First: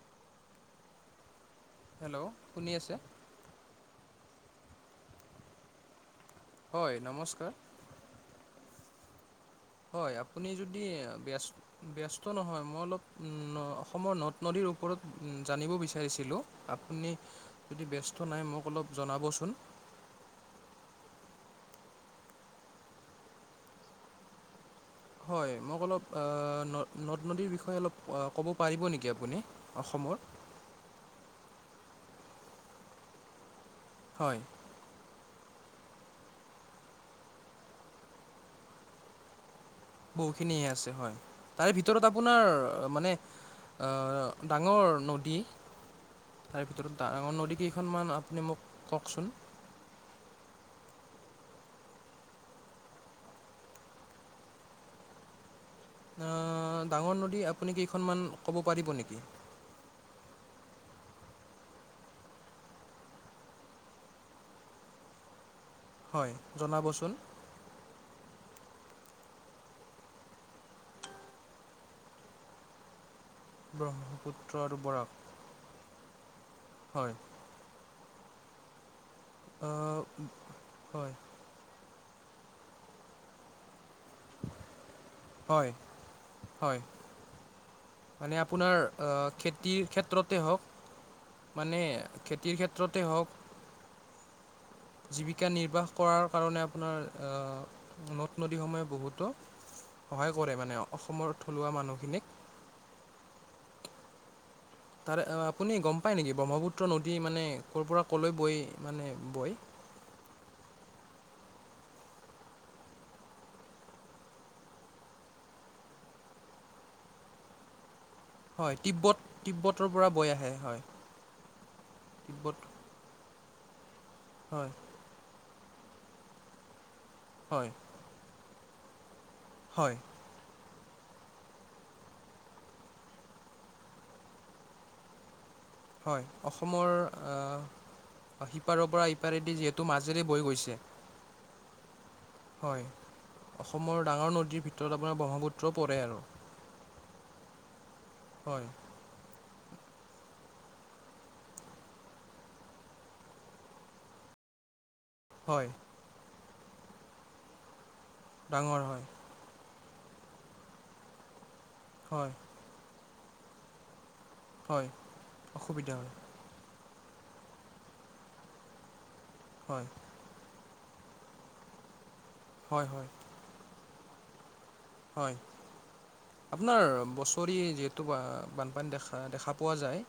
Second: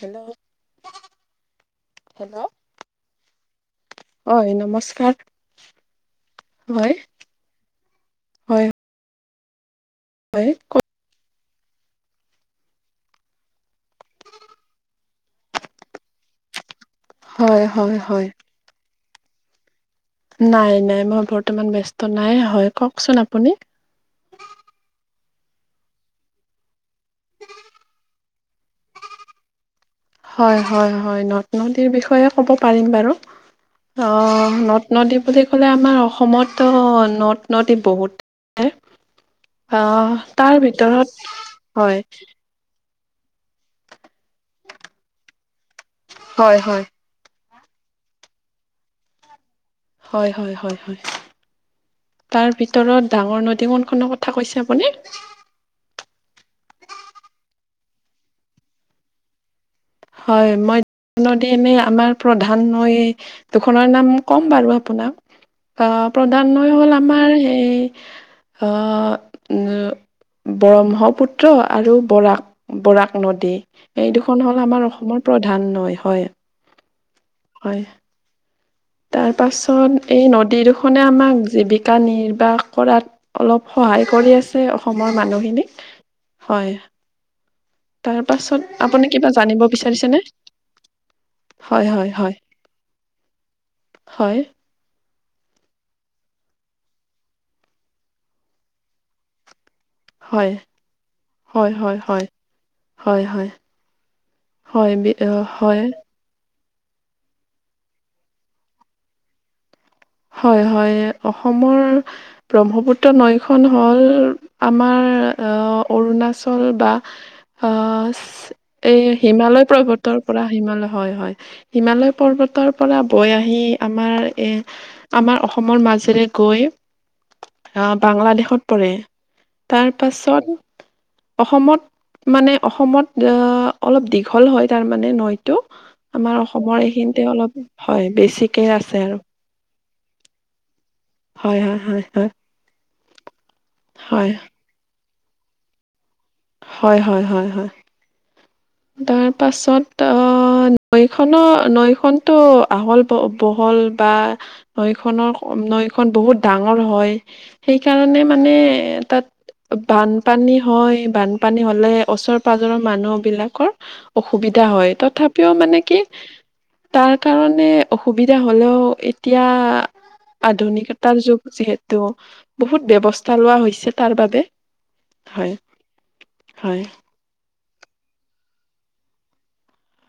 Hello hello শুনি আছে। হয় নমস্কাৰ হয় নমস্কাৰ হয় হয় আপুনি যদি ব্যস্ত ব্যস্ত নহয় মই অলপ অসমৰ নদ নদীৰ ওপৰত জানিব বিচাৰিছিলোঁ আপুনি হয় যদি হয় ব্যস্ত হয়। নাই মোক অলপ জনাবচোন। নাই নাই মই বৰ্তমান বস্ত নাই হয় কওকচোন আপুনি। হয়, মোক অলপ ন নদ নদীৰ বিষয়ে অলপ ক'ব পাৰিব নেকি আপুনি। অসমৰ হয় হয় হয় নদ নদীৰ বিষয়ে ক'ব পাৰিম বাৰু। অ হয় নদ নদী বুলি আমাৰ অসমতো নদ নদী বহুত আহ তাৰ বহুখিনিয়ে আছে ভিতৰত হয় তাৰে হয় ভিতৰত আপোনাৰ মানে আহ ডাঙৰ নদী হয় তাৰে হয় ভিতৰত ডাঙৰ নদী কেইখনমান আপুনি মোক কওকচোন হয় হয় হয় তাৰ ভিতৰত ডাঙৰ নদী কণখনৰ কথা কৈছে আপুনি ডাঙৰ নদী আপুনি কেইখনমান ক'ব পাৰিব নেকি হয় মই নদী এনেই আমাৰ প্ৰধান নৈ দুখনৰ নাম ক'ম বাৰু আপোনাক আহ হয় প্ৰধানই হ'ল জনাবচোন আমাৰ হেই ব্ৰহ্মপুত্ৰ আৰু বৰাক বৰাক নদী এই দুখন ব্ৰহ্মপুত্ৰ হ'ল আৰু আমাৰ বৰাক অসমৰ প্ৰধান নৈ হয়। হয় হয়। তাৰ আহ, পাছত এই নদী দুখনে হয় আমাক জীৱিকা নিয়ে নি্বাহ কৰাত অলপ সহায় কৰি আছে অসমৰ হয় মানুহখিনিক হয় তাৰ মানে আপোনাৰ পাছত আপুনি আহ, কিবা জানিব খেতিৰ বিচাৰিছেনে ক্ষেত্ৰতে হওক মানে হয় হয় হয় খেতিৰ ক্ষেত্ৰতে হওক হয় জীৱিকা নিৰ্বাহ কৰাৰ কাৰণে আপোনাৰ নদ নদীসমূহে বহুতো সহায় হয় কৰে মানে অসমৰ থলুৱা হয় হয় মানুহখিনিক হয় হয় হয় তাৰে হয় আপুনি হয় গম পায় নেকি ব্ৰহ্মপুত পুত্ৰ নদী মানে ক'ৰ পৰা ক'লৈ বৈ মানে বৈ হয় হয়। অসমৰ ব্ৰহ্মপুত্ৰ নৈখন হ'ল আমাৰ অণ হয় এই তিব্বত হিমালয় তিব্বতৰ পৰ্বতৰ বৈ পৰা আহে হিমালয় হয় হয় হিমালয় তিব্বত পৰ্বতৰ পৰা বৈ আহি আহি আমাৰ এ হয় আমাৰ অসমৰ মাজেৰে গৈ হয়, আহ বাংলাদেশত পৰে তাৰ হয়, পাছত অসমত মানে অসমত আহ অলপ দীঘল হয় তাৰ মানে ন আমাৰ অসমৰ এইখিনিতে অলপ হয় বেছিকে আছে আৰু তটো মাজেৰে বৈ গৈছে হয় হয়। হয় অসমৰ হয়। ডাঙৰ নদীৰ ভিতৰত আপোনাৰ ব্ৰহ্মপুত্ৰ পৰে আৰু হয় হয় হয় হয়। হয়, তাৰ পাছত আহ অ নৈ খনৰ নৈখনতো আহল ব বহল বা নৈখনৰ হয়, নৈখন বহুত ডাঙৰ হয় সেইকাৰণে মানে ডাঙৰ হয়, তাত বানপানী হয় বানপানী হলে হয়, ওচৰ পাজৰৰ মানুহ বিলাকৰ অসুবিধা হয় তথাপিও মানে অসুবিধা কি হয়, তাৰ কাৰণে অসুবিধা হলেও এতিয়া হয় আধুনিকতাৰ যুগ যিহেতু হয়, বহুত হয়, ব্যৱস্থা লোৱা হৈছে তাৰ বাবে। হয় হয় আপোনাৰ বছৰি যিহেতু বানপানী দেখা দেখা পোৱা যায়।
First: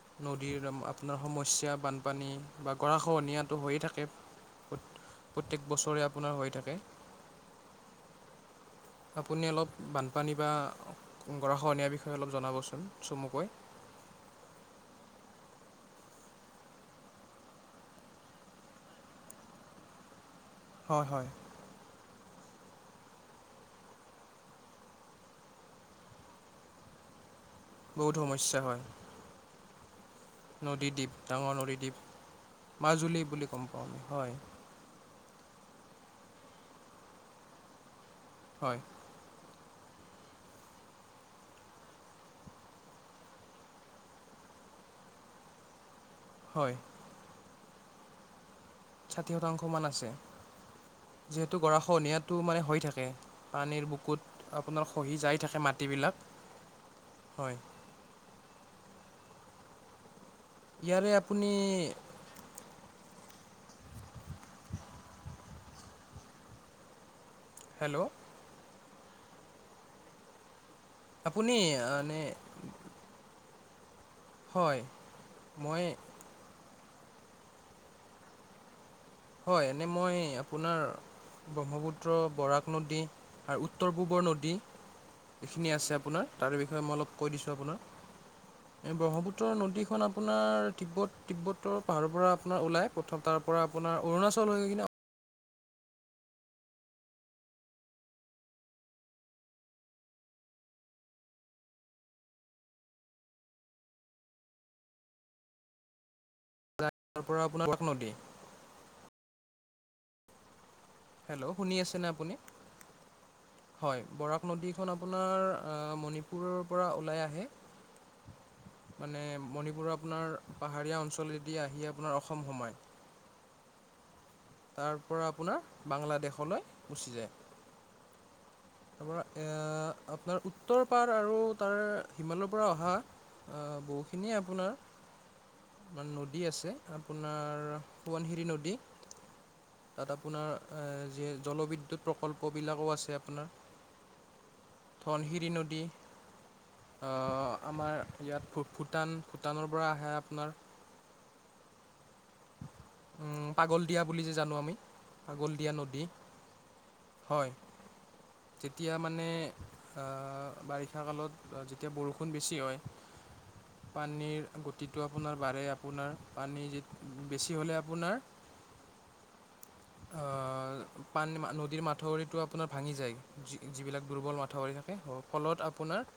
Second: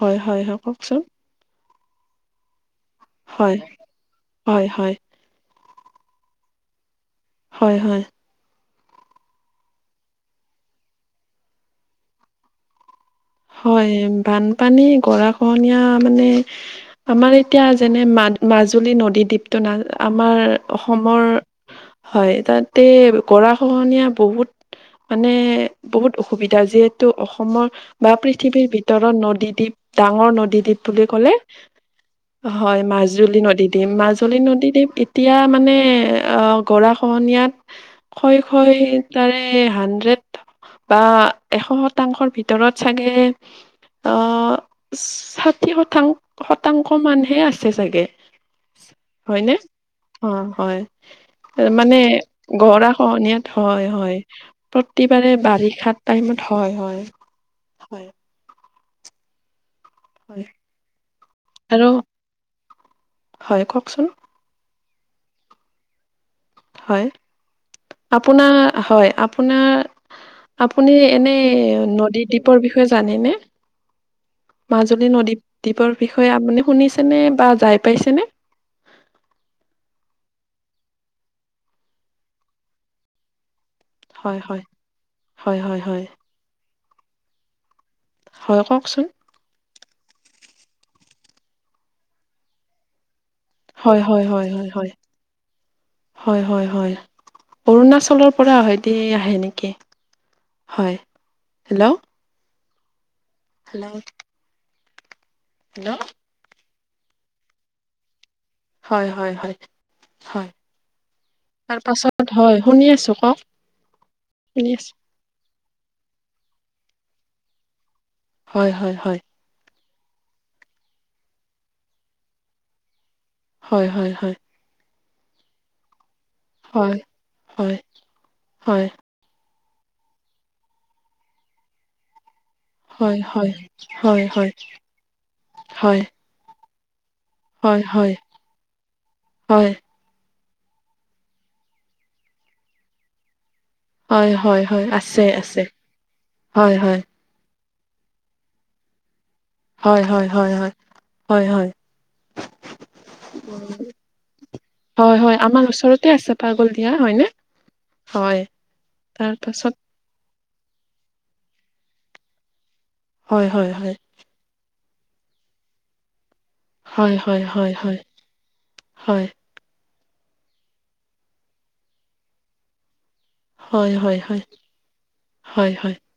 হয় হয় হয় নদীৰ কওকচোন আপোনাৰ সমস্যা বানপানী বা গৰা হয় খহনীয়াটো হৈয়ে থাকে। হয়, হয়, প্ৰত্য বছৰে আপোনাৰ হৈ থাকে। হয় হয়। আপুনি অলপ বানপানী বা গৰখহনীয়াৰ বিষয়ে অলপ জনাবচোন। চমুকৈ। হয়। বানপানী গৰা খহনীয়া মানে আমাৰ এতিয়া যেনে মাজ মাজুলী নদী দ্বীপটো না আমাৰ হয় অসমৰ হয় হয় তাত তে গৰা খহনীয়া বহুত মানে বহুত অসুবিধা যিহেতু অসমৰ বা বহুত সমস্যা পৃথিৱীৰ হয় ভিতৰত নদীদ্বীপ ডাঙৰ নদীদ্বীপ বুলি কলে ডাঙৰ নদীদ্বীপ হয় মাজুলী বুলি গম নদী পাওঁ দিম আমি হয় মাজুলী নদী দিম এতিয়া এতিয়া মানে অ' গৰা খহনীয়াত খয় খয় হয় তাৰে হাণ্ড্ৰেড বা এশ শতাংশৰ ভিতৰত। চাগে অ' ষাঠি শতাং হয় শতাংশ মানুহে আছে। চ চাগে [unintelligible] হয় ন? শতাংশমান আছে অ' হয় যিহেতু মানে গৰাখহনীয়াটো মানে হৈ গৰা থাকে খহনীয়াত পানীৰ হয় হয় বুকুত আপোনাৰ খহি প্ৰতিবাৰে যাই থাকে বাৰিষাত মাটিবিলাক টাইম হয় হয়। হয়। হয় ইয়াৰে আপুনি আৰু হয় কওকচোন হয় হেল্ল' আপোনাৰ হয় আপোনাৰ আপুনি এনে আপুনি এনে নদী দ্বীপৰ বিষয়ে জানেনে হয় মাজুলী নদী মই দ্বীপৰ বিষয়ে মানে শুনিছেনে বা যাই পাইছেনে? হয় এনে মই আপোনাৰ ব্ৰহ্মপুত্ৰ বৰাক নদী আৰু উত্তৰ পূবৰ হয় নদী হয় হয় এইখিনি হয় আছে হয় আপোনাৰ তাৰে বিষয়ে মই অলপ কৈ দিছোঁ আপোনাক। হয় কওকচোন ব্ৰহ্মপুত্ৰৰ নদী খন আপোনাৰ তিব্বত তিব্বতৰ পাহাৰৰ পৰা আপোনাৰ ওলাই প্ৰথম তাৰ পৰা আপোনাৰ হয় হয় অৰুণাচল হয় হৈ হয় কিনে হয় যায় হয় হয় হয়। অৰুণাচলৰ পৰা হয় দ আহে নেকি হয়। হেল্ল' হেল্ল' হেল্ল' তাৰ পৰা আপোনাৰ তাক নদী হয় হয় হয়। হেল্ল' শুনি তাৰ আছেনে পাছত আপুনি হয় শুনি আছো কওক হয় বৰাক শুনি নদীখন আছো আপোনাৰ মণিপুৰৰ পৰা ওলাই আহে। হয় হয় হয় মানে মণিপুৰৰ আপোনাৰ পাহাৰীয়া অঞ্চলেদি আহি আপোনাৰ অসম সোমাই হয় হয় হয় তাৰ পৰা আপোনাৰ বাংলাদেশলৈ হয় গুচি যায়। হয় হয়। তাৰপৰা আপোনাৰ উত্তৰ পাৰ আৰু তাৰ হিমালয় পৰা অহা হয় হয় হয় বহুখিনিয়ে হয় আপোনাৰ হয় নদী আছে আপোনাৰ হয় হয় সোৱনশিৰি নদী হয় তাত আপোনাৰ [inaudible] যি জলবিদ্যুৎ প্ৰকল্পবিলাকো আছে আপোনাৰ হয় হয় হয়। আছে ধনশিৰি আছে নদী হয় আমাৰ ইয়াত ভূটান ভূটানৰ পৰা হয় আহে হয় আপোনাৰ হয় হয় হয় হয়। [unintelligible] পাগলদিয়া বুলি যে জানো আমি হয় হয় আমাৰ পাগলদিয়া নদী ওচৰতে আছে পাগল দিয়া হয়নে? হয় হয়, যেতিয়া মানে তাৰ পাছত আ বাৰিষা কালত যেতিয়া বৰষুণ বেছি হয় হয়, হয়, হয়, পানীৰ টো আপোনাৰ বাৰে আপোনাৰ পানী হয় হয় বেছি হয় হ'লে হয় হয়। অ পান নদীৰ মাঠউৰিতটো আপোনাৰ ভাঙি যায়। হয়, যিবিলাক হয়, দুৰ্বল হয়, মাথাউৰি থাকে ফলত হয়, হয়, হয়। আপোনাৰ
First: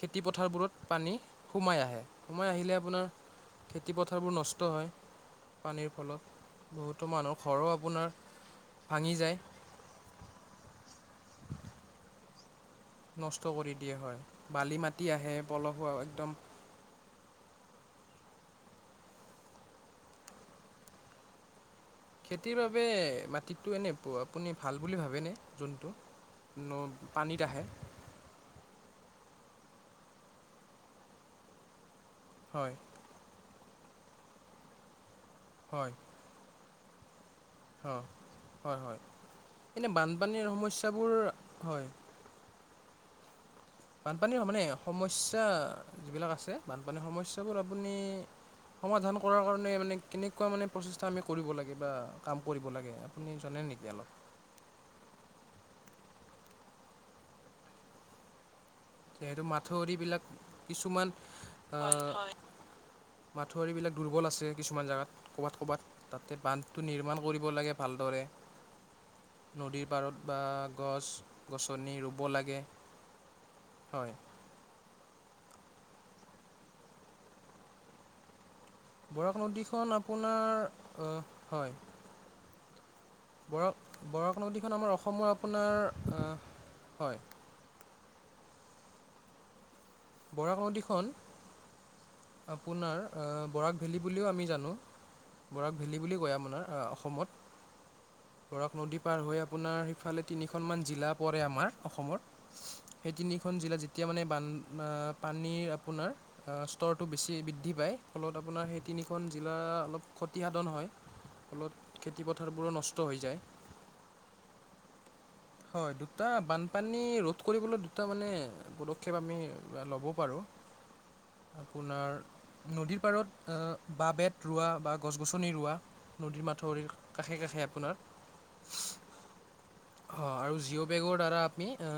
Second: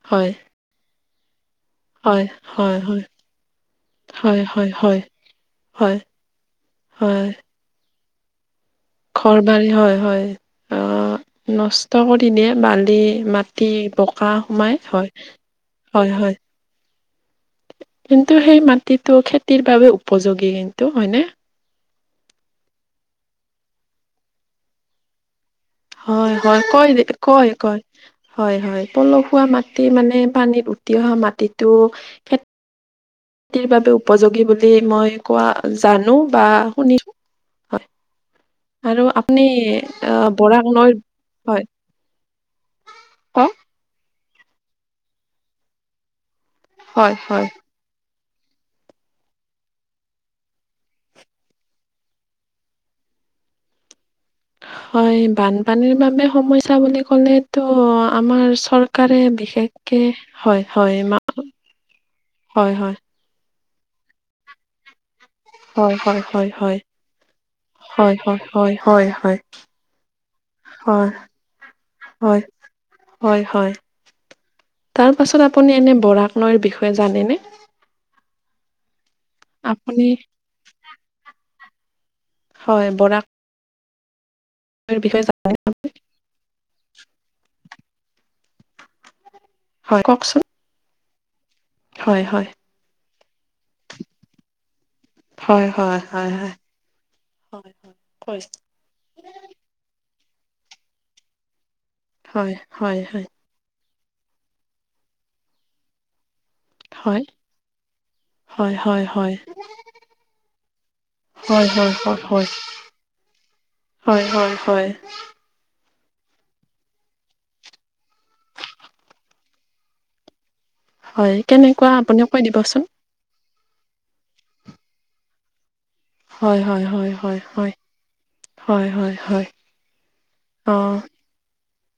খেতি হয়, পথাৰবোৰত পানী সোমাই আহে, হয়, সোমাই হয়, আহিলে আপোনাৰ খেতি পথাৰবোৰ নষ্ট হয়। পানীৰ হয়, ফলত বহুতো হয়, মানুহ ঘৰো আপোনাৰ ভাঙি যায় ঘৰ বাৰী হয় হয় অ নষ্ট কৰি দিয়ে বান নষ্ট কৰি দিয়ো হয় বালি হয়, মাটি আহে পলস হয়, হয়। একদম। কিন্তু সেই মাটিটো খেতিৰ বাবে উপযোগী কিন্তু হয়নে? খেতিৰ বাবে মাটিতটো এনে আপুনি ভাল বুলি ভাবেনে? যোনটো হয় হয় ন পানীত কয় আহে কয় হয় হয়। পলসুৱা মাটি মানে পানীত উটি অহা মাটিতটো হয়। খতিৰ বাবে উপযোগী বুলি মই কোৱা জানো বা শুনিছো। হয় অ হয় হয় আৰু আপুনি এনে আহ বানপানীৰ বৰাক সমস্যাবোৰ হয়। ক [unintelligible] বানপানীৰ মানে সমস্যা যিবিলাক আছে বানপানীৰ হয় হয় সমস্যাবোৰ আপুনি সমাধান কৰাৰ কাৰণে মানে কেনেকুৱা মানে প্ৰচেষ্টা আমি কৰিব লাগে বা কাম কৰিব লাগে? আপুনি জনে নেকি অলপ? হয় বানপানীৰ বাবে সমস্যা বুলি ক'লেতো আমাৰ চৰকাৰ কাৰে যিহেতু বিশেষকে মাথাউৰিবিলাক হয় হয় কিছুমান হয় হয়। মাথাৰিবিলাক দুৰ্বল আছে কিছুমান জেগাত। ক'বাত হয় ক'বাত হয় তাতে হয় হয় বান্ধটো নিৰ্মাণ কৰিব লাগে হয় ভালদৰে হয় হয় হয় হয় নদীৰ পাৰত। বা গছ হয় গছনি ৰুব হয় লাগে। হয় হয় হয় তাৰ পাছত আপুনি এনে বৰাক নৈৰ বিষয়ে জানেনে? বৰাক নদীখন আপুনি আপোনাৰ ও হয়। হয় বৰাক বৰাক বৰাক নদীখন আমাৰ নৈৰ বিষয়ে অসমৰ জা আপোনাৰ হয়। হয় কওকচোন বৰাক নদীখন হয় হয় আপোনাৰ বৰাক ভেলী বুলিও আমি জানো। হয় বৰাক হয় ভেলী বুলি হয় কয় আপোনাৰ অসমত। হয় হয় বৰাক নদী পাৰ হৈ আপোনাৰ সিফালে তিনিখন মান জিলা পৰে আমাৰ। অসমত হয় হয় সেই হয় তিনিখন জিলাত যেতিয়া মানে বান পানীৰ আপোনাৰ স্তৰটো হয় বেছি বৃদ্ধি পায় ফলত আপোনাৰ হয় সেই হয় তিনিখন হয় জিলা অলপ ক্ষতিসাধন হয়। হয় ফলত হয় খেতি হয় পথাৰবোৰো নষ্ট হৈ যায় হয় হয় হয়। হয় দুটা বানপানী ৰোধ কৰিবলৈ দুটা মানে পদক্ষেপ আমি ল'ব পাৰোঁ। হয় কেনেকুৱা আপোনাৰ আপুনি কৈ দিবচোন। নদীৰ পাৰত বাঁহ বেত ৰোৱা বা গছ গছনি ৰোৱা। নদীৰ হয় হয় মাথাউৰিৰ হয় কাষে হয় কাষে হয় আপোনাৰ হয় হয় হয়। অ জিঅ' বেগৰ দ্বাৰা আমি এ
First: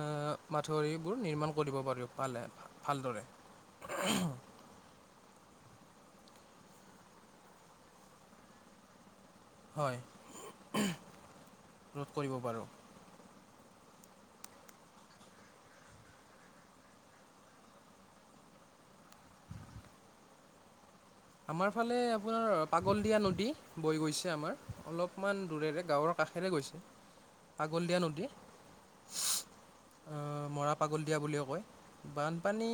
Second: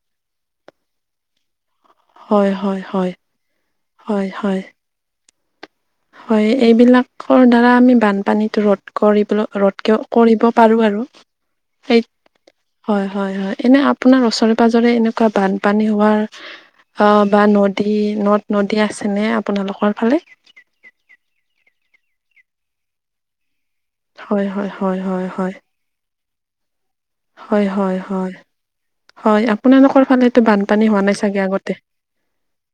মাথাউৰিবোৰ নিৰ্মাণ কৰিব পাৰি পালে হয় হয় হয় ভালদৰে হয় হয় হয় এইবিলাকৰ দ্বাৰা আমি বানপানীটো ৰধ কৰিব ৰধ কে হয় ৰধ কৰিব পাৰোঁ আৰু সেই ৰোধ কৰিব পাৰোঁ হয় হয় হয় এনে আপোনাৰ ওচৰে পাজৰে এনেকুৱা বানপানী হোৱাৰ অহ বা নদী নদ নদী আছেনে আপোনালোকৰ ফালে আমাৰ ফালে আপোনাৰ পাগল দিয়া নদী বৈ গৈছে হয় হয় আমাৰ হয় হয় অলপমান হয় দূৰেৰে গাঁৱৰ কাষেৰে গৈছে হয় হয় পাগলদিয়া নদী হয় হয় আপোনালোকৰ ফালেতো মৰা বানপানী হোৱা নাই পাগলদিয়া চাগে বুলিও কয় আগতে বানপানী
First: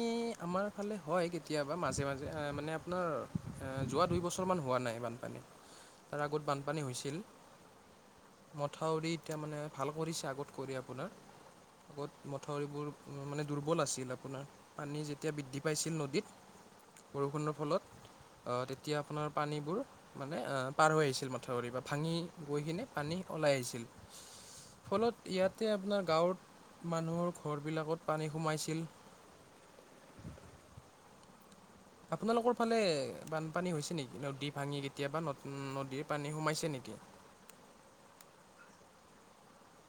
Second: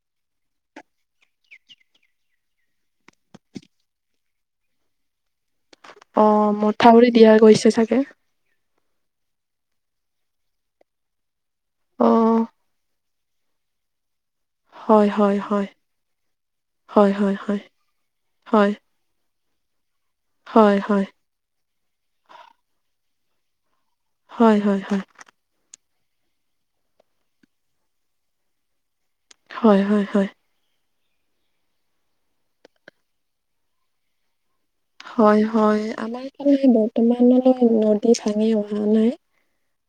আমাৰ ফালে হয় কেতিয়াবা মাজে মাজে মানে আপোনাৰ যোৱা দুই বছৰমান হোৱা নাই বানপানী তাৰ অ আগত বানপানী মথাউৰি হৈছিল দিয়া গৈছে চাগে মথাউৰি এতিয়া মানে ভাল কৰিছে আগত কৰি আপোনাৰ অ আগত মথাউৰিবোৰ মানে দুৰ্বল আছিলে আপোনাৰ পানী হয় যেতিয়া হয় বৃদ্ধি হয় পাইছিল নদীত হয় হয় বৰষুণৰ হয় ফলত অহ হয় তেতিয়া আপোনাৰ পানীবোৰ মানে হয় হয় পাৰ হৈ হয় আহিছিল মথাউৰি পা ভাঙি গৈ কিনি পানী ওলাই আহিছিল হয় হয় ফলত ইয়াতে আপোনাৰ গাঁৱত মানুহৰ ঘৰবিলাকত পানী সোমাইছিল হয় হয় হয় আপোনালোকৰ ফালে বানপানী হৈছে নেকি নদীত হয় হয় আমাৰ ফালে নেকি বৰ্তমানলৈ নদী ভাঙিব হোৱা নাই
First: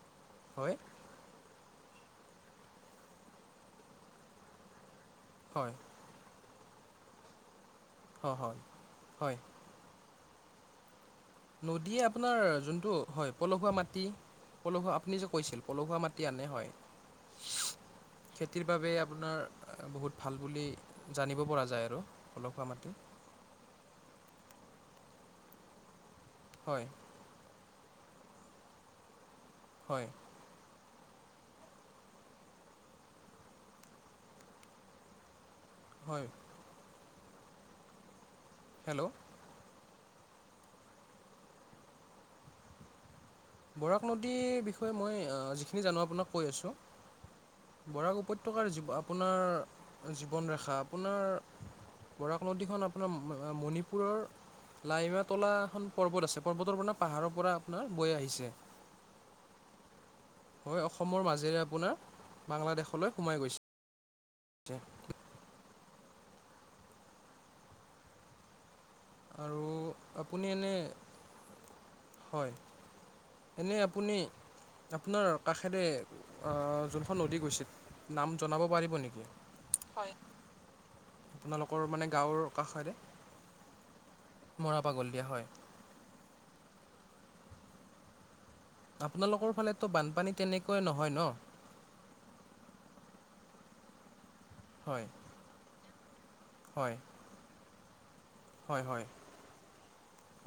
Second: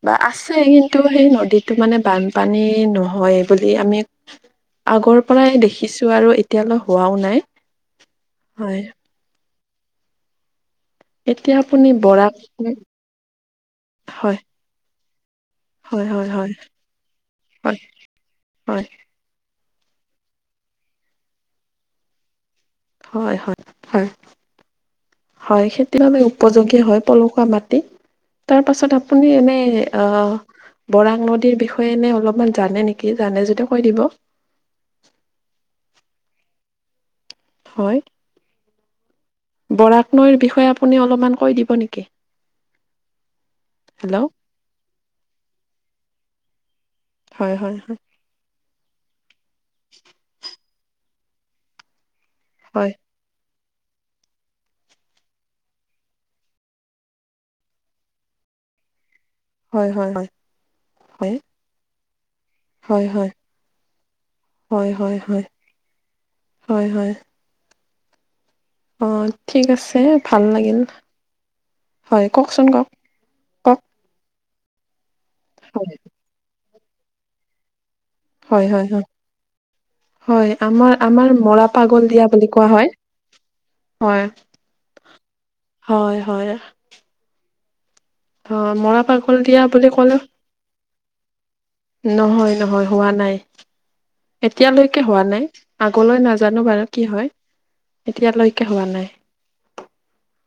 বা আছে হয় কিন্তু সেই নদীতো মানে বানপানী নহয় বুলি আমি আগৰ পৰাই হয় দেখিছোঁ আৰু এতিয়ালৈ হোৱাও নাই অ হয় হয় এতিয়া আপুনি নদীয়ে বৰাক আপোনাৰ যোনটো হয় পলসুৱা মাটি হয় পলসুৱা আপুনি কৈছিল পলসুৱা মাটি আনে হয় হয় খেতিৰ হয় বাবে আপোনাৰ বহুত ভাল বুলি জানিব পৰা যায় আৰু পলসুৱা মাটি হয় হয় হয় হয় খেতিৰ বাবে উপযোগী হয় পলসুৱা মাটি তাৰপাছত আপুনি এনেই হয় আহ বৰাক নদীৰ বিষয়ে এনে অলপমান জানে নেকি জানে যদি কৈ দিব হয়। হয়। হেল্ল' বৰাক নৈৰ বিষয়ে আপুনি অলপমান কৈ দিব নেকি? বৰাক হেল্ল' নদীৰ বিষয়ে মই যিখিনি জানো আপোনাক কৈ আছো। হয় হয় হয় বৰাক উপত্যকাৰ‌ জীৱ আপোনাৰ জীৱন ৰেখা আপোনাৰ বৰাক নদীখন হয় আপোনাৰ মণিপুৰৰ লাইমা তলা এখন পৰ্বত আছে পৰ্বতৰ পৰা পাহাৰৰ পৰা আপোনাৰ বৈ আহিছে। হয় হয় হয় হয় অসমৰ হয় মাজেৰে আপোনাৰ হয় বাংলাদেশলৈ হয় সোমাই গৈছে। হয় হয় হয় হয় হয়। অ আৰু ঠিক আছে ভাল আপুনি এনে লাগিল। হয় কওকচোন কওক এনে কওক। আপুনি আপোনাৰ কাষেৰে হয়। যোনখন নদী গৈছে। নাম জনাব হয়, হয়, পাৰিব হয়, নেকি? হয় আমাৰ আমাৰ মৰা আপোনালোকৰ পাগল মানে দিয়া গাঁৱৰ বুলি কোৱা হয়। কাষেৰে মৰা পাগল দিয়া হয় হয় হয়। অ', মৰা পাগল আপোনালোকৰ দিয়া বুলি ফালে‌টো ক'লে বানপানী তেনেকুৱাই নহয় ন। নহয় নহয় হোৱা নাই এতিয়ালৈকে হয় হোৱা নাই আগলৈ নাযা জানো বাৰু কি হয়। এতিয়ালৈকে হয় হোৱা হয় নাই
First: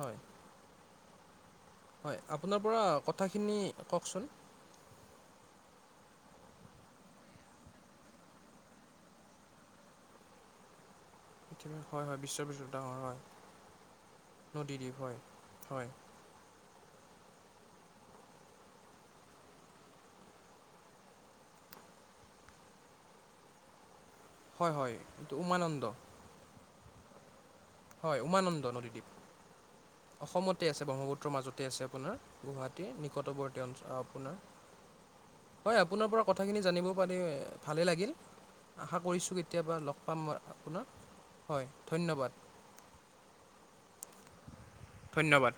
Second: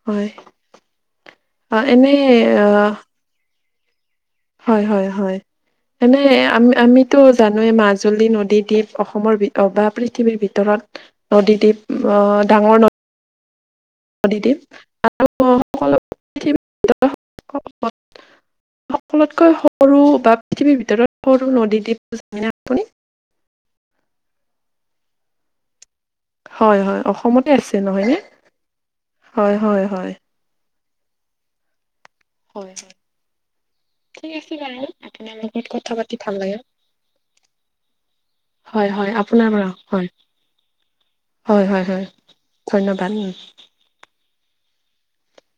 হয়। অ', এনে হয় আপোনাৰ পৰা অ' কথাখিনি কওকচোন। হয় হয় হয়। এনে আমি আমিতো জানোয়ে মাজুলী নদী দ্বীপ অসমৰ বা পৃথিৱীৰ ভিতৰত [inaudible] নদীদ্বীপ হয় হয় বিশ্ববিদ্যুত ডাঙৰ নদী। হয় নদী দ্বীপ নদীদ্বীপ হয় হয় [unintelligible] সকলোতকৈ সৰু বা পৃথিৱীৰ ভিতৰত সৰু নদী দ্বীপটো জানেনে আপুনি? হয় হয় এইটো উমানন্দ। হয় হয় অসমতে আছে নহয় নে হয় উমানন্দ হয় হয় হয়। ব্ৰহ্মপুত্ৰ মাজতে আছে আপোনাৰ। হয় গুৱাহীৰ হয় নিকতৱৰ্তী অঞ্চ ঠিক আপোনাৰ আছে বাৰু আপোনাৰ লগত হয় কথা আপোনাৰ পাতি পৰা ভাল কথাখিনি লাগিল। জানিব পাৰি ভালেই লাগিল হয় আশা হয় কৰিছোঁ আপোনাৰ পৰা কেতিয়াবা লগ হয় পাম মই আপোনাক। হয় ধন্যবাদ। ধন্যবাদ উম। ধন্যবাদ।